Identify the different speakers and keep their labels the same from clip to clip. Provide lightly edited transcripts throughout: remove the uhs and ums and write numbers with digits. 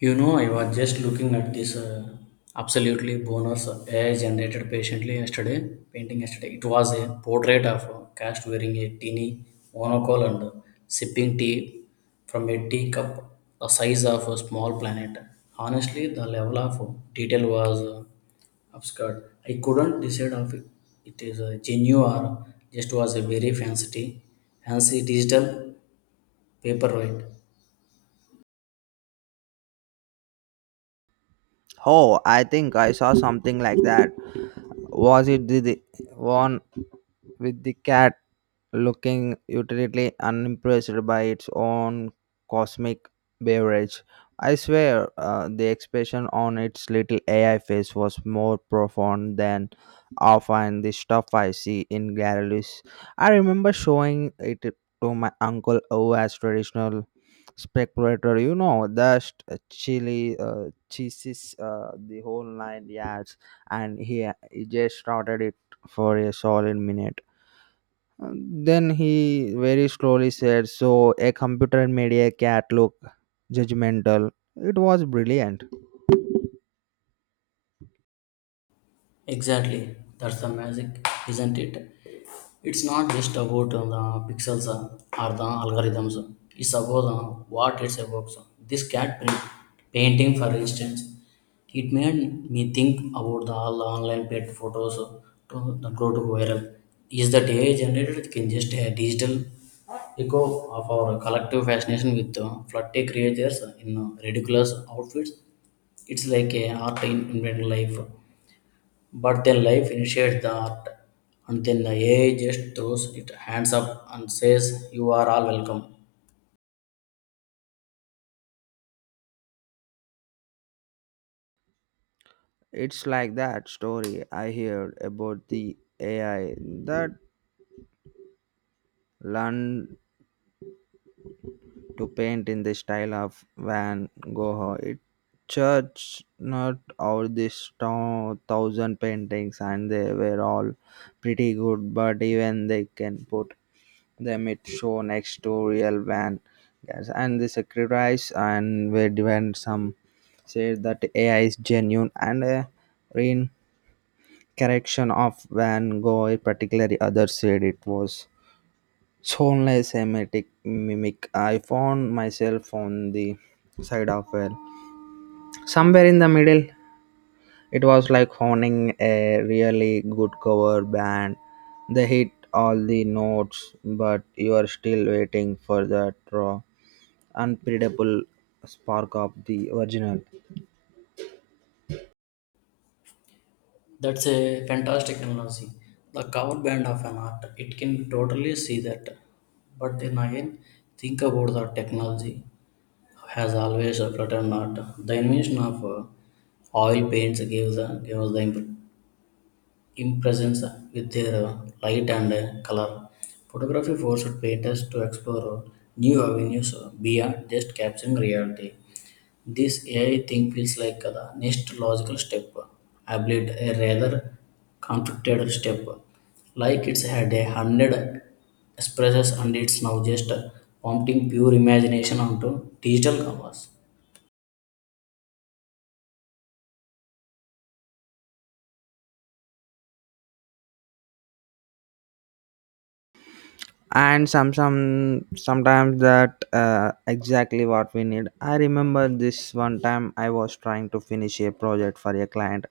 Speaker 1: You know, I was just looking at this absolutely bonus AI generated patiently yesterday, painting yesterday. It was a portrait of a cast wearing a teeny monocle and sipping tea from a teacup the size of a small planet. Honestly, the level of detail was obscured. I couldn't decide if it is a genuine or just was a very fancy, fancy digital paperweight.
Speaker 2: Oh, I think I saw something like that. Was it the one with the cat looking utterly unimpressed by its own cosmic beverage? I swear, the expression on its little AI face was more profound than often the stuff I see in galleries. I remember showing it to my uncle who as traditional speculator just chili cheeses the whole nine yards, and he just started it for a solid minute. Uh, Then he very slowly said, "So a computer made a cat look judgmental." It was brilliant.
Speaker 1: Exactly, that's the magic, isn't it? It's not just about the pixels or the algorithms. It's about what it's about. So this cat print painting, for instance, it made me think about the all online pet photos to the go to viral. Is that AI generated can just a digital echo of our collective fascination with flirty creatures in ridiculous outfits? It's like a art in invented life but then life initiates the art, and then the AI just throws it hands up and says, "You are all welcome."
Speaker 2: It's like that story I heard about the AI that learned to paint in the style of Van Gogh. It." church not all these town, thousand paintings, and they were all pretty good, but even they can put them it show next to real van gas and they sacrifice and where even some say that ai is genuine and a reincarnation of van gogh particularly others said it was soulless emetic mimic I found myself on the side of well somewhere in the middle. It was like honing a really good cover band. They hit all the notes, but you are still waiting for that raw, unpredictable spark of the original.
Speaker 1: That's a fantastic analogy. The cover band of an art, it can totally see that. But then again, think about the technology has always threatened art. The invention of oil paints gave gave us the impression in presence with their light and color. Photography forced painters to explore new avenues beyond just capturing reality. This AI thing feels like the next logical step, I believe a rather conflicted step. Like it's had a hundred expresses and it's now just prompting pure imagination onto digital canvas.
Speaker 2: And some Sometimes that exactly what we need. I remember this one time I was trying to finish a project for a client,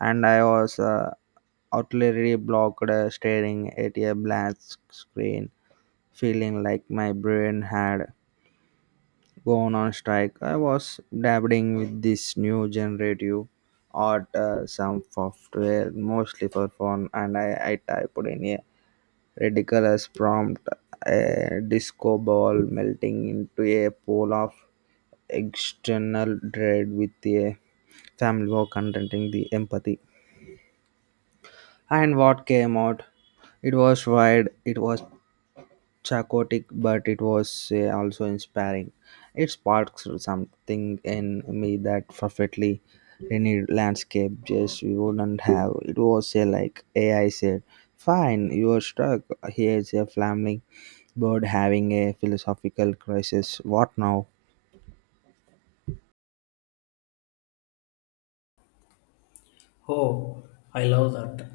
Speaker 2: and I was utterly blocked, staring at a blank screen, feeling like my brain had gone on strike. I was dabbling with this new generative art, some software, mostly for fun, and I typed in a ridiculous prompt, a disco ball melting into a pool of external dread with a family war contenting the empathy. And what came out? It was wide, it was chaotic, but it was also inspiring. It sparks something in me that perfectly any landscape just we wouldn't have. It was like ai said, fine, you are stuck, here's a flaming bird having a philosophical crisis, what now?
Speaker 1: Oh, I love that.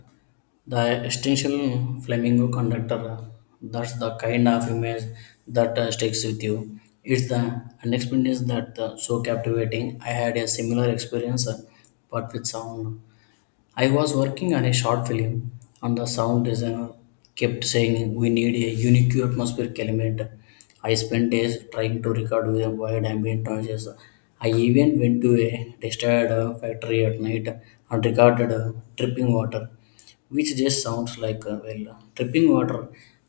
Speaker 1: The extension flamingo conductor, that's the kind of image that sticks with you. It's the unexpected that so captivating. I had a similar experience, but with sound. I was working on a short film, and the sound designer kept saying we need a unique atmospheric element. I spent days trying to record with a wide ambient noises. I even went to a tested factory at night and recorded dripping water which just sounds like well tripping water.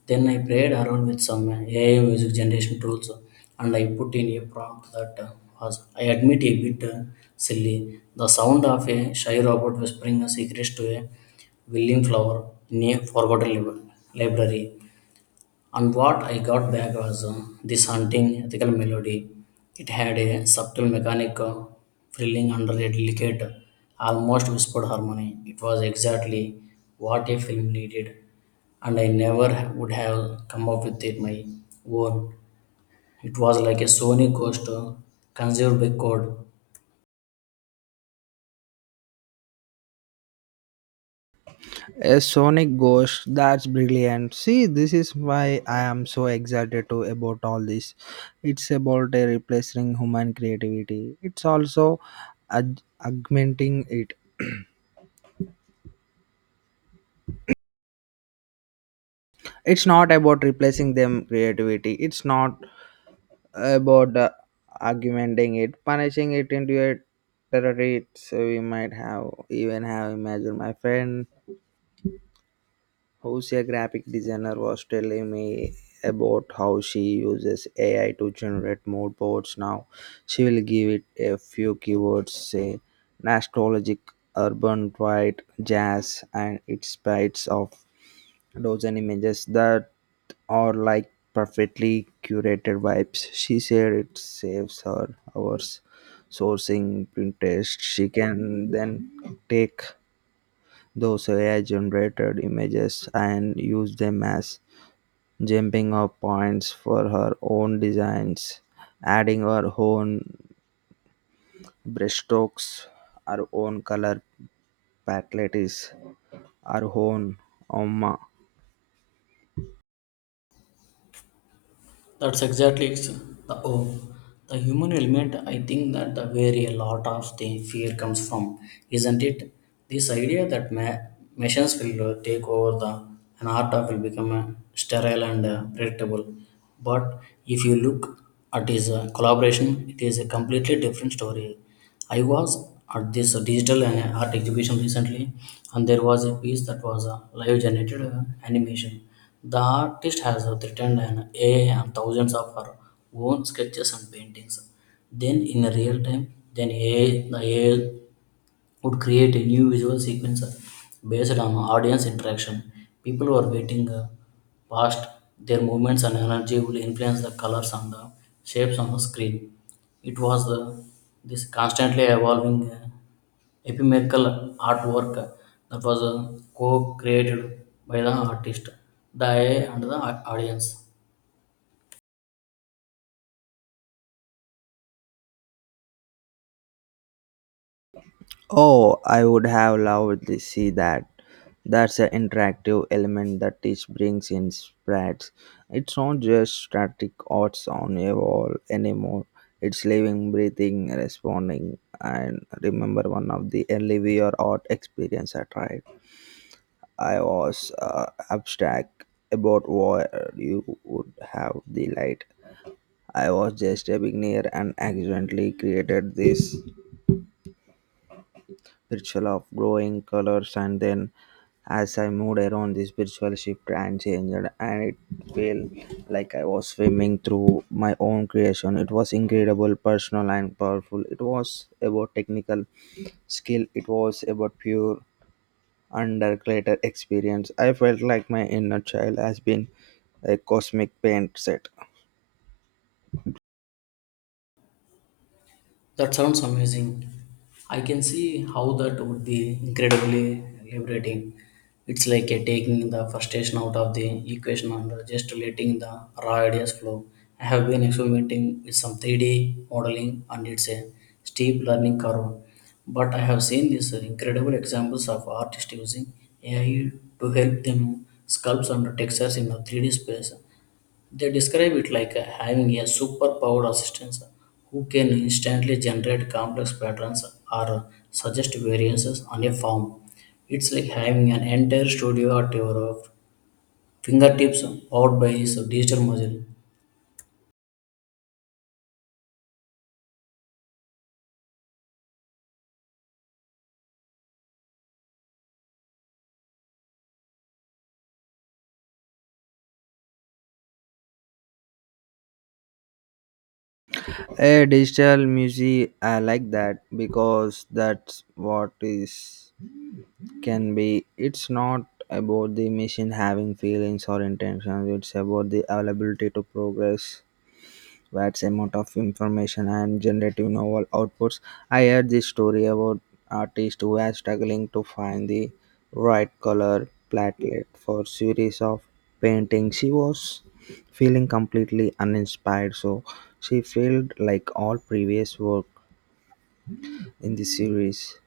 Speaker 1: Then I played around with some AI music generation tools, and I put in a prompt that was, I admit, a bit silly. The sound of a shy robot whispering a secret to a willing flower in a forgotten library, and what I got back was this haunting ethical melody. It had a subtle mechanic, thrilling under a delicate, almost whispered harmony. It was exactly what a film needed, and I never would have come up with it my own. It was like a Sony ghost conceived by code.
Speaker 2: A sonic ghost. That's brilliant. See, this is why I am so excited to about all this. It's about a replacing human creativity. It's also augmenting it. It's not about replacing them creativity. It's not about augmenting it, punishing it into a territory. So we might have even have imagined. My friend, who's a graphic designer, was telling me about how she uses AI to generate mood boards now. She will give it a few keywords, say nostalgic, urban, white, jazz, and it spits off dozen images that are like perfectly curated vibes. She said it saves her hours sourcing Pinterest. She can then take those AI generated images and use them as jumping up points for her own designs, adding her own brushstrokes, her own color palettes, her own oma.
Speaker 1: That's exactly it's the oh, the human element. I think that the where a lot of the fear comes from, isn't it? This idea that machines will take over the an art of will become sterile and predictable. But if you look at his collaboration, it is a completely different story. I was at this digital art exhibition recently, and there was a piece that was a live generated animation the artist has written an AI and thousands of her own sketches and paintings. Then, in real time, the AI would create a new visual sequence based on audience interaction. People were waiting past their movements and energy will influence the colors and the shapes on the screen. It was this constantly evolving, ephemeral artwork that was co-created by the artist, the AI and the audience.
Speaker 2: Oh, I would have loved to see that. That's an interactive element that each brings in spreads. It's not just static odds on a wall anymore. It's living, breathing, responding, and remember one of the early VR art experience I tried. I was abstract about where you would have the light. I was just a beginner and accidentally created this ritual of growing colors, and then as I moved around, this spiritual shift and changed, and it felt like I was swimming through my own creation. It was incredible, personal, and powerful. It was about technical skill, it was about pure undergraduate experience. I felt like my inner child has been a cosmic paint set.
Speaker 1: That sounds amazing. I can see how that would be incredibly liberating. It's like a taking the frustration out of the equation and just letting the raw ideas flow. I have been experimenting with some 3D modeling and it's a steep learning curve. But I have seen these incredible examples of artists using AI to help them sculpt and textures in a 3D space. They describe it like having a superpowered assistant who can instantly generate complex patterns or suggest variances on a form. It's like having an entire studio at your fingertips powered by his digital muscle.
Speaker 2: A digital museum, I like that because that's what is can be. It's not about the machine having feelings or intentions. It's about the availability to progress vast amount of information and generative novel outputs. I heard this story about artist who are struggling to find the right color palette for series of painting. She was feeling completely uninspired, so she failed like all previous work in the series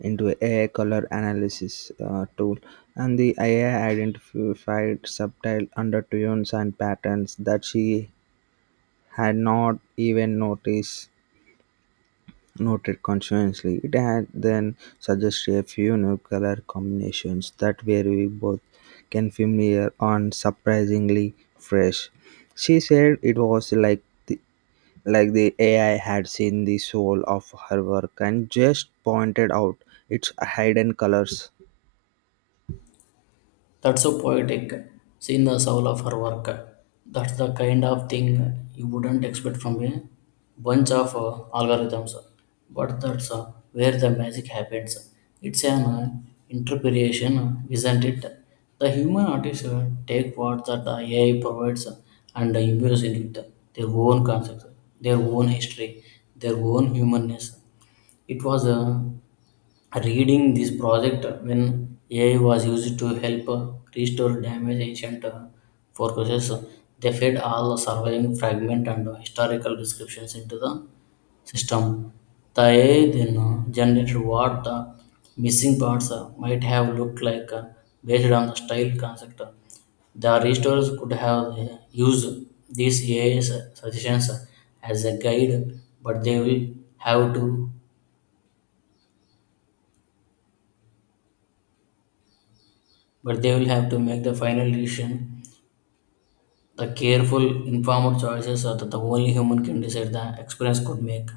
Speaker 2: into a color analysis tool, and the AI identified subtle undertones and patterns that she had not even noticed. Noted conscientiously. It had then suggested a few new color combinations that were we both can familiar and surprisingly fresh. She said it was like the AI had seen the soul of her work and just pointed out its hidden colors.
Speaker 1: That's so poetic. Seeing the soul of her work. That's the kind of thing you wouldn't expect from a bunch of algorithms. But that's where the magic happens. It's an interpretation, isn't it? The human artists take what that the AI provides and imbues into it their own concepts, their own history, their own humanness. It was reading this project when AI was used to help restore damaged ancient fortresses. They fed all surviving fragment and historical descriptions into the system. The AI then generated what the missing parts might have looked like based on the style concept. The restorers could have used these AI suggestions as a guide, but they will have to but they will have to make the final decision. The careful, informed choices are that the only human can decide the experience could make.